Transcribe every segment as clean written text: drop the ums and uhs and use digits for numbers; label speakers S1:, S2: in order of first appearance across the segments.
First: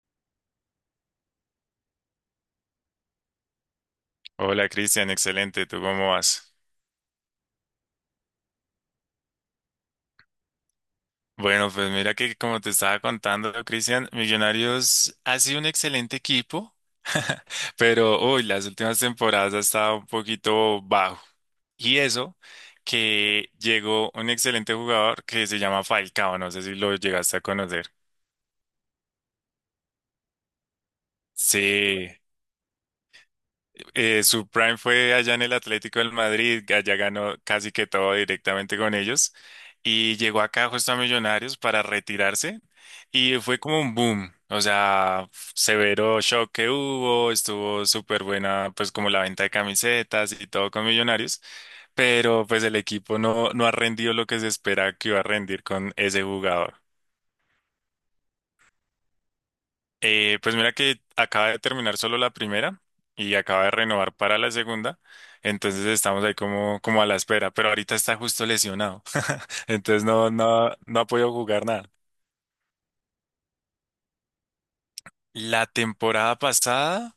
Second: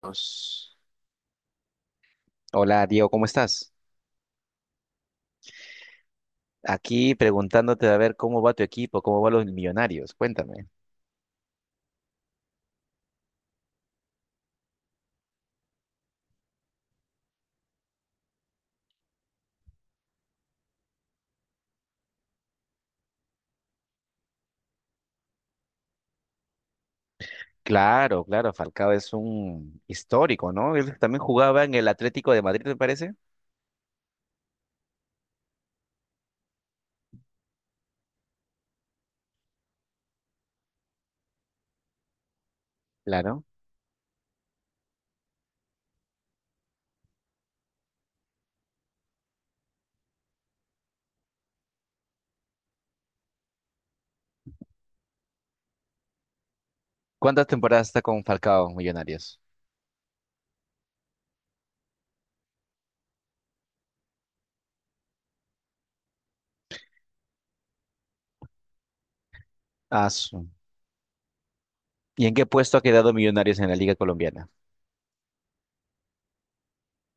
S1: Pues, hola, Diego, ¿cómo estás?
S2: Hola Cristian, excelente, ¿tú cómo vas?
S1: Aquí preguntándote a ver cómo va tu equipo, cómo van los Millonarios. Cuéntame.
S2: Bueno, pues mira que como te estaba contando, Cristian, Millonarios ha sido un excelente equipo, pero uy, las últimas temporadas ha estado un poquito bajo. Y eso que llegó un excelente jugador que se llama Falcao, no sé si lo llegaste a conocer.
S1: Claro, claro, Falcao es un histórico, ¿no? Él también jugaba en el
S2: Sí,
S1: Atlético de Madrid, me parece.
S2: su prime fue allá en el Atlético del Madrid, allá ganó casi que todo directamente con ellos y llegó acá justo a Millonarios para retirarse y
S1: Claro.
S2: fue como un boom, o sea, severo shock que hubo, estuvo súper buena pues como la venta de camisetas y todo con Millonarios, pero pues el equipo no, no ha rendido lo que se espera que iba a rendir con ese jugador.
S1: ¿Cuántas temporadas está con Falcao Millonarios?
S2: Pues mira que acaba de terminar solo la primera y acaba de renovar para la segunda, entonces estamos ahí como, a la espera, pero ahorita está justo lesionado, entonces
S1: Ah,
S2: no,
S1: su.
S2: no, no ha podido jugar nada.
S1: ¿Y en qué puesto ha quedado Millonarios en la Liga Colombiana?
S2: La temporada pasada,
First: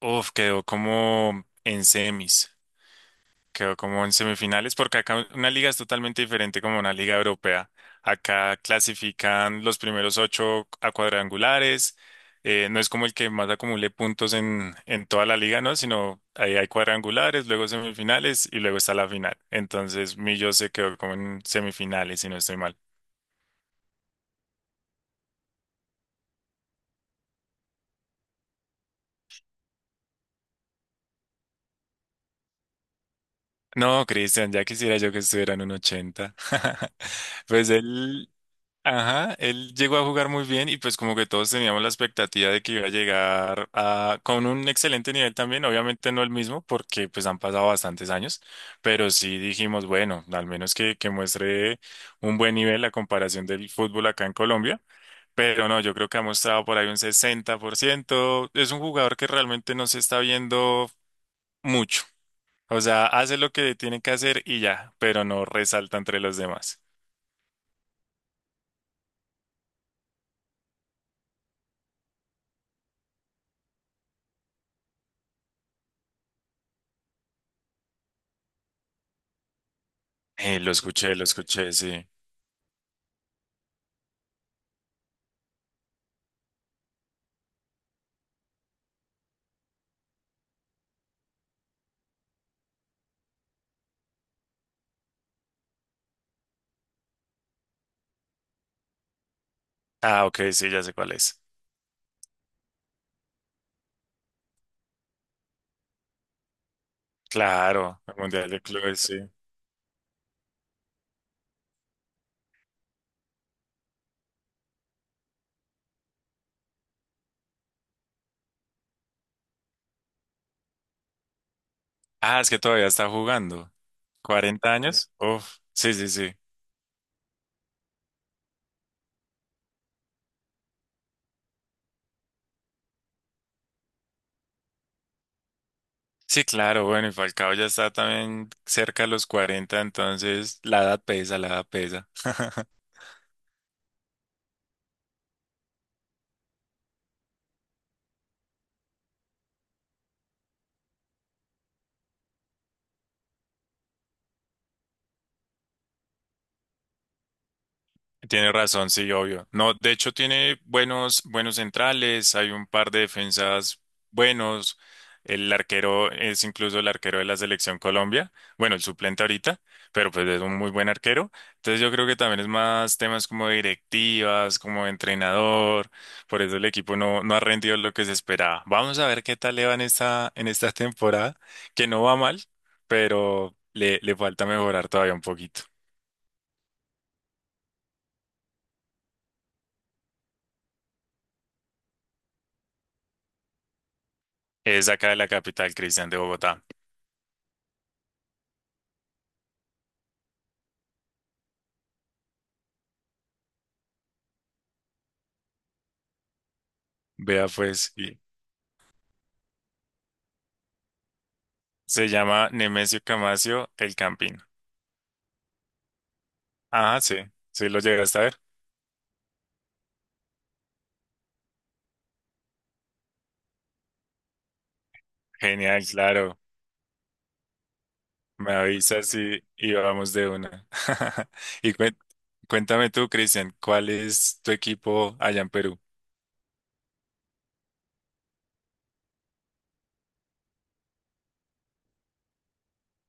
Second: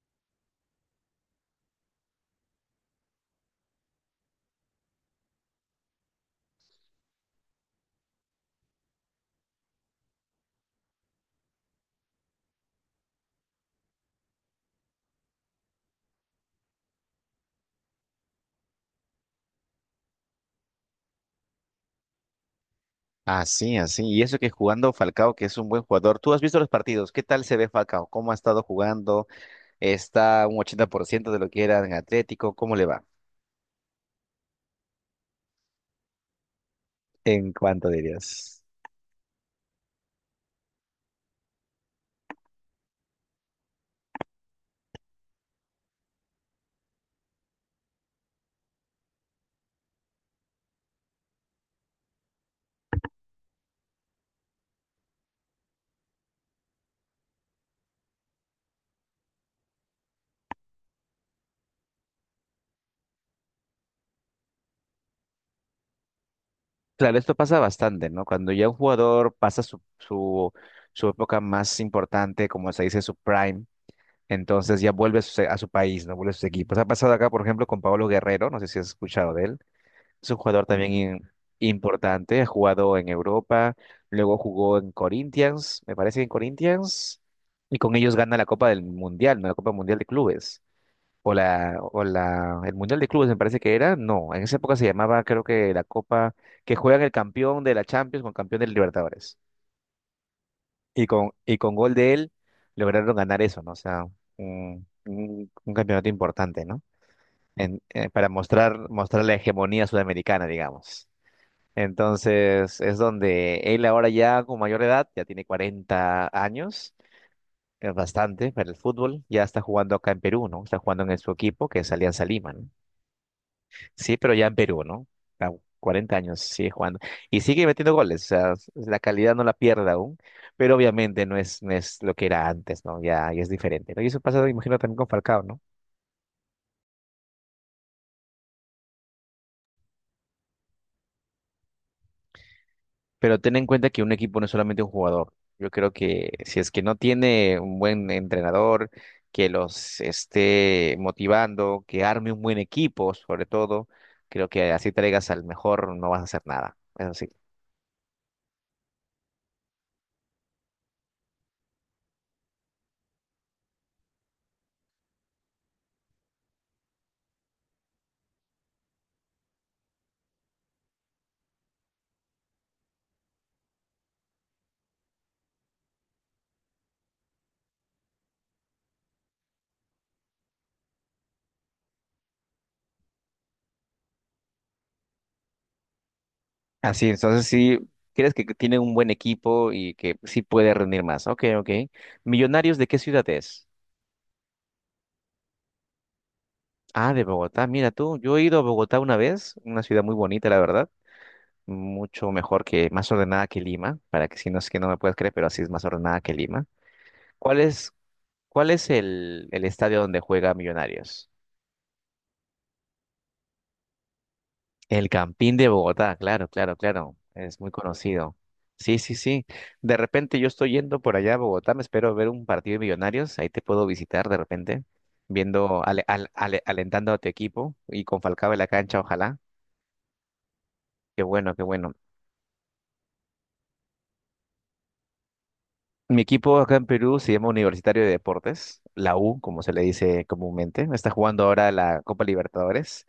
S2: uf, quedó como en semis. Quedó como en semifinales, porque acá una liga es totalmente diferente como una liga europea. Acá clasifican los primeros ocho a cuadrangulares. No es como el que más acumule puntos en toda la liga, ¿no? Sino ahí hay cuadrangulares, luego semifinales y luego está la final. Entonces, Millo se quedó como en semifinales, si no estoy mal.
S1: Ah, sí, así. Y eso que jugando Falcao, que es un buen jugador. ¿Tú has visto los partidos? ¿Qué tal se ve Falcao? ¿Cómo ha estado jugando? ¿Está un 80% de lo que era en Atlético? ¿Cómo le va?
S2: No, Cristian, ya quisiera yo que estuviera en un 80.
S1: ¿En
S2: Pues
S1: cuánto
S2: él.
S1: dirías?
S2: Ajá, él llegó a jugar muy bien y pues como que todos teníamos la expectativa de que iba a llegar a, con un excelente nivel también, obviamente no el mismo porque pues han pasado bastantes años, pero sí dijimos, bueno, al menos que muestre un buen nivel la comparación del fútbol acá en Colombia, pero no, yo creo que ha mostrado por ahí un 60%, es un jugador que realmente no se está viendo mucho, o sea, hace lo que tiene que hacer y ya, pero no resalta entre los demás.
S1: Claro, esto pasa bastante, ¿no? Cuando ya un jugador pasa su época más importante, como se dice, su prime, entonces ya vuelve a su país, ¿no? Vuelve a sus equipos. Ha pasado acá, por ejemplo, con Pablo Guerrero, no sé si has escuchado de él. Es un jugador también
S2: Lo escuché, sí.
S1: importante, ha jugado en Europa, luego jugó en Corinthians, me parece que en Corinthians, y con ellos gana la Copa del Mundial, ¿no? La Copa Mundial de Clubes. El Mundial de Clubes me parece que era, no, en esa época se llamaba creo que la Copa que juegan el campeón de la Champions con campeón del Libertadores.
S2: Ah, ok, sí, ya sé
S1: Y
S2: cuál
S1: con,
S2: es.
S1: y con gol de él lograron ganar eso, ¿no? O sea, un campeonato importante, ¿no? En-
S2: Claro,
S1: eh,
S2: el
S1: para
S2: Mundial de
S1: mostrar,
S2: Clubes, sí.
S1: mostrar la hegemonía sudamericana, digamos. Entonces, es donde él ahora ya con mayor edad, ya tiene 40 años, es bastante para el fútbol, ya está jugando acá en Perú, ¿no? Está jugando en su equipo, que es Alianza
S2: Ah, es
S1: Lima,
S2: que
S1: ¿no?
S2: todavía está jugando.
S1: Sí, pero ya en
S2: Cuarenta
S1: Perú, ¿no?
S2: años?
S1: A
S2: Uf, sí, sí,
S1: 40
S2: sí.
S1: años sigue jugando. Y sigue metiendo goles, o sea, la calidad no la pierde aún, pero obviamente no es lo que era antes, ¿no? Ya, ya es diferente, ¿no? Y eso pasa, imagino, también con Falcao, ¿no?
S2: Sí, claro, bueno, y Falcao ya está también cerca de los 40, entonces la edad pesa, la edad pesa.
S1: Pero ten en cuenta que un equipo no es solamente un jugador. Yo creo que si es que no tiene un buen entrenador que los esté motivando, que arme un buen equipo, sobre todo, creo que así traigas al mejor, no vas a hacer nada. Eso sí,
S2: Tiene razón, sí, obvio. No, de hecho tiene buenos, buenos centrales, hay un par de defensas buenos. El arquero es incluso el arquero de la selección Colombia, bueno, el suplente ahorita, pero pues es un muy buen arquero. Entonces yo creo que también es más temas como directivas, como entrenador, por eso el equipo no, no ha rendido lo que se esperaba. Vamos a ver qué tal le va en esta temporada, que no va mal, pero le falta mejorar todavía un poquito.
S1: así, entonces sí, crees que tiene un buen equipo y que sí puede rendir más. Ok, ok. Millonarios, ¿de qué ciudad es?
S2: Es acá de la capital, Cristian, de Bogotá.
S1: Ah, de Bogotá. Mira tú, yo he ido a Bogotá una vez, una ciudad muy bonita, la verdad. Mucho mejor que, más ordenada que Lima, para que si no es que no me puedes creer, pero así es más ordenada que Lima.
S2: Vea
S1: ¿Cuál es,
S2: pues, y
S1: cuál es el estadio donde juega Millonarios?
S2: se llama Nemesio Camacio El Campín.
S1: El Campín de Bogotá, claro, claro,
S2: Ah, sí,
S1: claro. Es
S2: sí
S1: muy
S2: lo llegaste a
S1: conocido.
S2: ver.
S1: Sí, sí, sí. De repente yo estoy yendo por allá a Bogotá, me espero ver un partido de Millonarios, ahí te puedo visitar de repente,
S2: Genial,
S1: viendo,
S2: claro.
S1: alentando a tu equipo y con Falcao
S2: Me
S1: en la cancha,
S2: avisas
S1: ojalá.
S2: y vamos de una.
S1: Qué bueno, qué
S2: Y
S1: bueno.
S2: cuéntame tú, Cristian, ¿cuál es tu equipo allá en Perú?
S1: Mi equipo acá en Perú se llama Universitario de Deportes, la U, como se le dice comúnmente. Está jugando ahora la Copa Libertadores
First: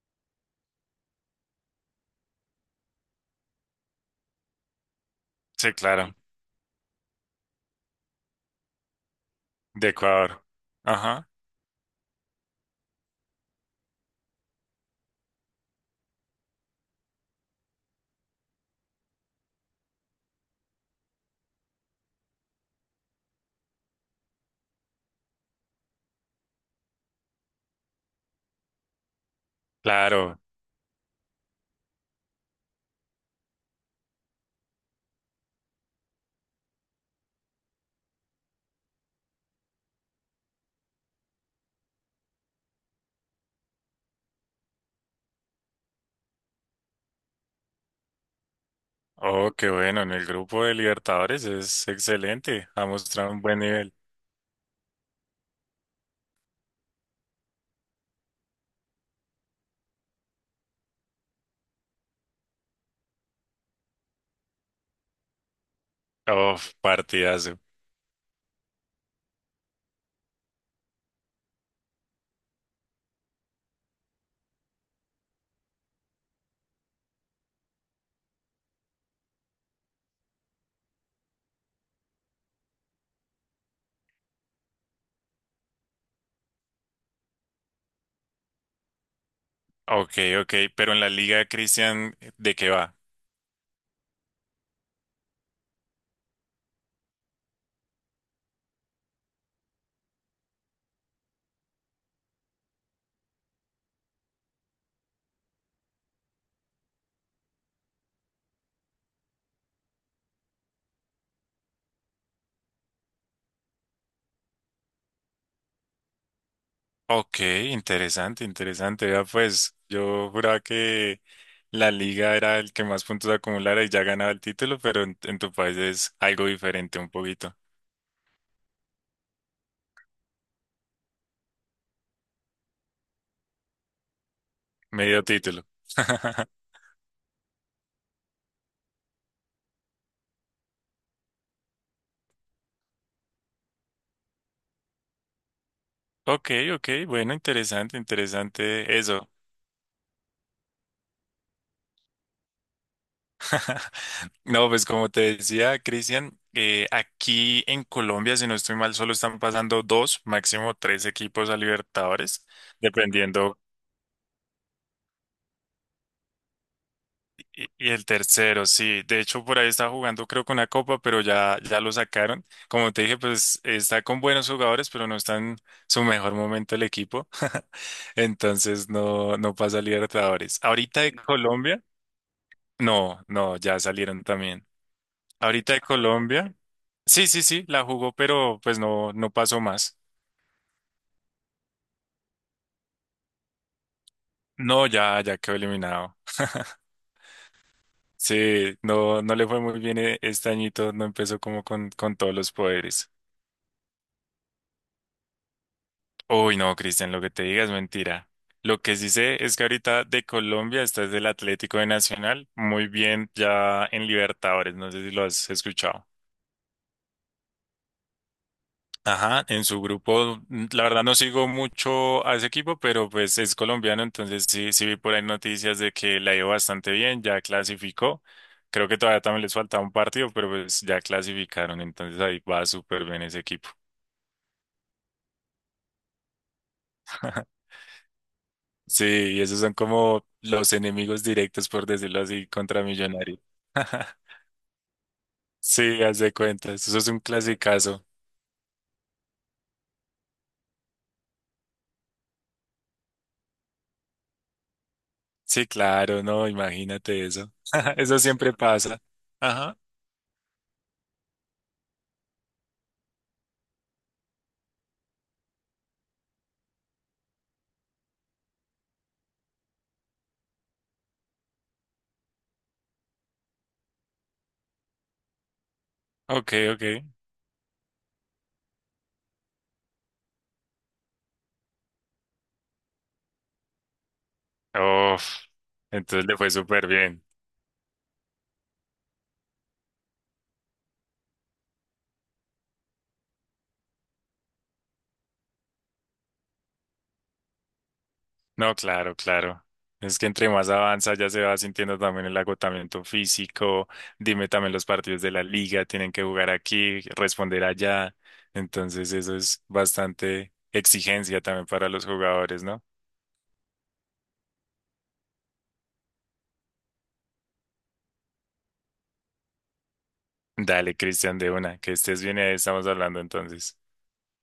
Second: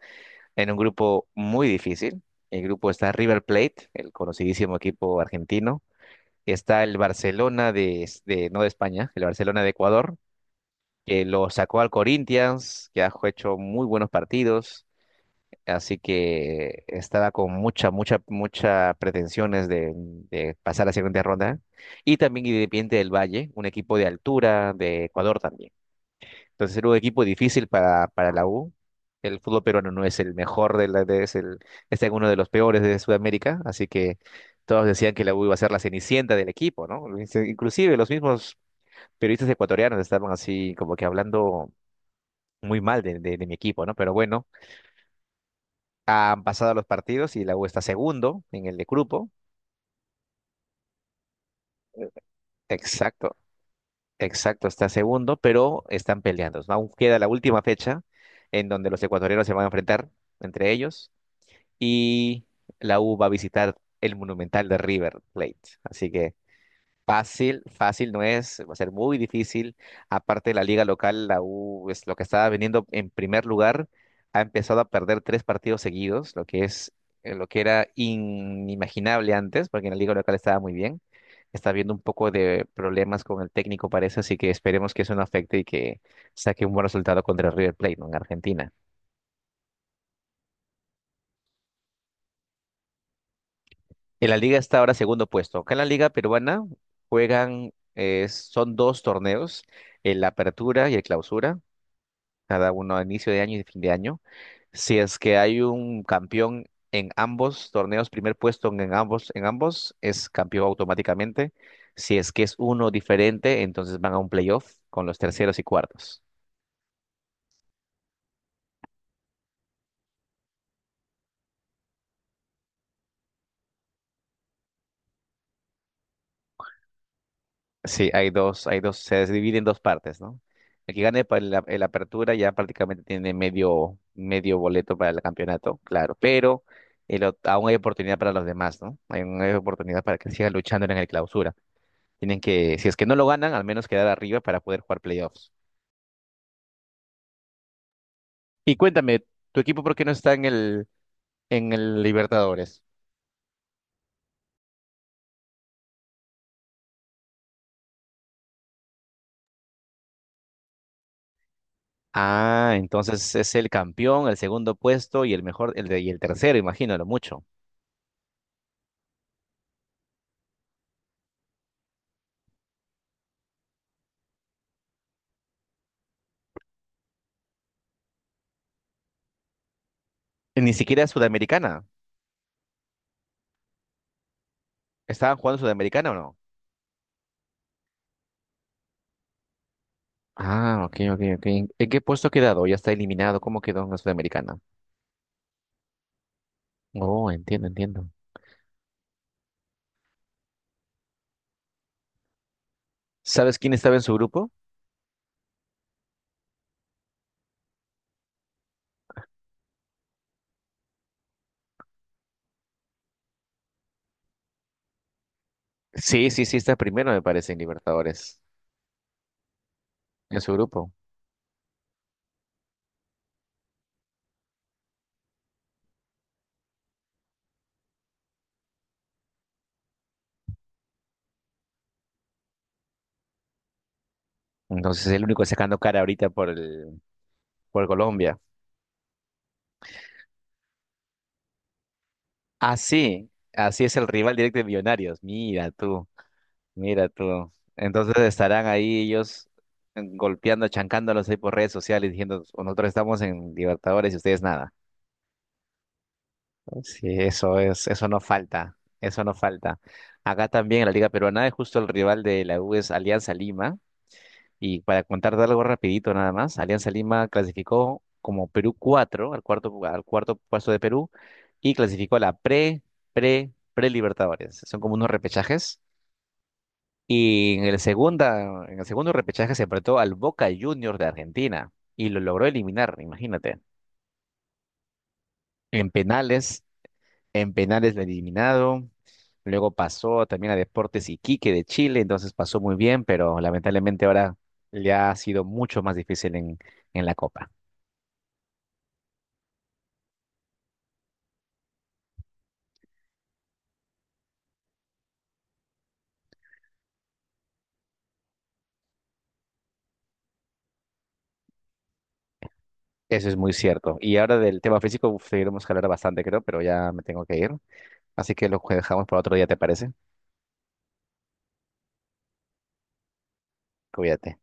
S1: en un grupo muy difícil. El grupo está River Plate, el conocidísimo equipo
S2: Sí,
S1: argentino.
S2: claro,
S1: Está el Barcelona de, no de España, el Barcelona de
S2: de
S1: Ecuador,
S2: Ecuador.
S1: que
S2: Ajá,
S1: lo sacó al Corinthians, que ha hecho muy buenos partidos. Así que estaba con mucha, mucha, mucha pretensiones de pasar a la siguiente ronda. Y también Independiente del Valle, un equipo de altura de Ecuador también. Entonces era un equipo difícil para la U. El fútbol peruano no es el
S2: claro.
S1: mejor de la, de- es el, está en uno de los peores de Sudamérica, así que todos decían que la U iba a ser la cenicienta del equipo, ¿no? Inclusive los mismos periodistas ecuatorianos estaban así como que hablando muy mal de mi equipo, ¿no? Pero bueno, han pasado los partidos y la U está segundo en el de grupo.
S2: Oh, qué bueno, en el grupo de Libertadores es excelente, ha mostrado
S1: Exacto,
S2: un buen nivel.
S1: exacto, está segundo, pero están peleando, ¿no? Aún queda la última fecha en donde los ecuatorianos se van a enfrentar entre ellos y la U va a visitar el Monumental de River Plate. Así que
S2: Oh, partidazo.
S1: fácil, fácil no es, va a ser muy difícil. Aparte de la liga local, la U es lo que estaba viniendo en primer lugar, ha empezado a perder tres partidos seguidos, lo que era inimaginable antes, porque en la liga local estaba muy bien. Está habiendo un poco de problemas con el técnico, parece, así que esperemos que eso no afecte y que saque un buen resultado contra el River Plate, ¿no? En Argentina.
S2: Ok, ok, pero en la liga, Cristian, ¿de qué va?
S1: En la liga está ahora segundo puesto. Acá en la liga peruana son dos torneos, el Apertura y el Clausura, cada uno a inicio de año y de fin de año. Si es que hay un campeón en ambos torneos, primer puesto en ambos, es campeón automáticamente. Si es que es uno diferente, entonces van a un playoff con los terceros y cuartos.
S2: Ok, interesante, interesante. Vea, pues yo juraba que la liga era el que más puntos acumulara y ya ganaba el título, pero en tu país es algo diferente un poquito.
S1: Sí, hay dos, se divide en dos partes, ¿no? El que gane el apertura ya prácticamente tiene medio, medio boleto para el
S2: Medio título.
S1: campeonato, claro, pero aún hay oportunidad para los demás, ¿no? Hay oportunidad para que sigan luchando en el clausura. Tienen que, si es que no lo ganan, al menos quedar arriba para poder jugar playoffs.
S2: Ok, ok, bueno, interesante,
S1: Y
S2: interesante
S1: cuéntame,
S2: eso.
S1: ¿tu equipo por qué no está en el Libertadores?
S2: No, pues como te decía, Cristian, aquí en Colombia, si no estoy mal, solo están pasando dos, máximo tres equipos a Libertadores,
S1: Ah, entonces es
S2: dependiendo.
S1: el campeón, el segundo puesto y el mejor, y el tercero, imagino, lo mucho.
S2: Y el tercero, sí. De hecho, por ahí está jugando, creo que una copa, pero ya, ya lo sacaron. Como te dije, pues está con buenos jugadores, pero no está en su mejor momento el equipo. Entonces no, no pasa a Libertadores.
S1: Ni
S2: Ahorita
S1: siquiera es
S2: de Colombia,
S1: Sudamericana.
S2: no, no, ya salieron también.
S1: ¿Estaban jugando
S2: Ahorita de
S1: Sudamericana o no?
S2: Colombia, sí, sí, sí, la jugó, pero pues no, no pasó más.
S1: Ah, ok, ok, ok. ¿En qué puesto ha quedado? ¿Ya está eliminado? ¿Cómo quedó en la Sudamericana?
S2: No, ya, ya quedó eliminado.
S1: Oh, entiendo, entiendo.
S2: Sí, no, no le fue muy bien este añito, no empezó como con, todos los poderes.
S1: ¿Sabes quién estaba en su grupo?
S2: Uy, no, Cristian, lo que te diga es mentira. Lo que sí sé es que ahorita de Colombia está es del Atlético de Nacional, muy bien ya en Libertadores, no sé si lo has escuchado.
S1: Sí, sí, sí, está primero, me parece, en Libertadores,
S2: Ajá, en su grupo,
S1: en su
S2: la
S1: grupo.
S2: verdad no sigo mucho a ese equipo, pero pues es colombiano, entonces sí, sí vi por ahí noticias de que la ha ido bastante bien, ya clasificó. Creo que todavía también les faltaba un partido, pero pues ya clasificaron, entonces ahí va súper bien ese equipo.
S1: Entonces es el único sacando cara ahorita por Colombia.
S2: Sí, y esos son como los enemigos directos, por decirlo así,
S1: Ah,
S2: contra
S1: sí,
S2: Millonario.
S1: así es el rival directo de Millonarios. Mira
S2: Sí,
S1: tú,
S2: haz de cuenta, eso es
S1: mira
S2: un
S1: tú.
S2: clasicazo.
S1: Entonces estarán ahí ellos golpeando, chancándolos ahí por redes sociales, diciendo, nosotros estamos en Libertadores y ustedes nada.
S2: Sí, claro, no,
S1: Sí,
S2: imagínate eso.
S1: eso es, eso
S2: Eso
S1: no
S2: siempre
S1: falta,
S2: pasa.
S1: eso no
S2: Ajá.
S1: falta. Acá también en la Liga Peruana es justo el rival de la U es Alianza Lima. Y para contarte algo rapidito nada más, Alianza Lima clasificó como Perú 4, al cuarto puesto de Perú y clasificó a la pre-Libertadores. Son como unos repechajes.
S2: Ok, ok.
S1: Y en el segundo repechaje se enfrentó al Boca Juniors de Argentina y lo logró eliminar, imagínate.
S2: Uf,
S1: En
S2: entonces le fue
S1: penales
S2: súper bien.
S1: En penales lo eliminado. Luego pasó también a Deportes Iquique de Chile, entonces pasó muy bien, pero lamentablemente ahora le ha sido mucho más difícil en la Copa.
S2: No, claro, claro. Es que entre más avanza ya se va sintiendo también el agotamiento físico. Dime también los partidos de la liga, tienen que jugar aquí, responder allá. Entonces eso es bastante exigencia también para los jugadores, ¿no?
S1: Eso es muy cierto. Y ahora del tema físico uf, seguiremos a hablar bastante, creo, pero ya me tengo que ir. Así que lo dejamos para otro día, ¿te parece?
S2: Dale, Cristian, de una, que estés bien y ahí estamos hablando entonces.
S1: Cuídate.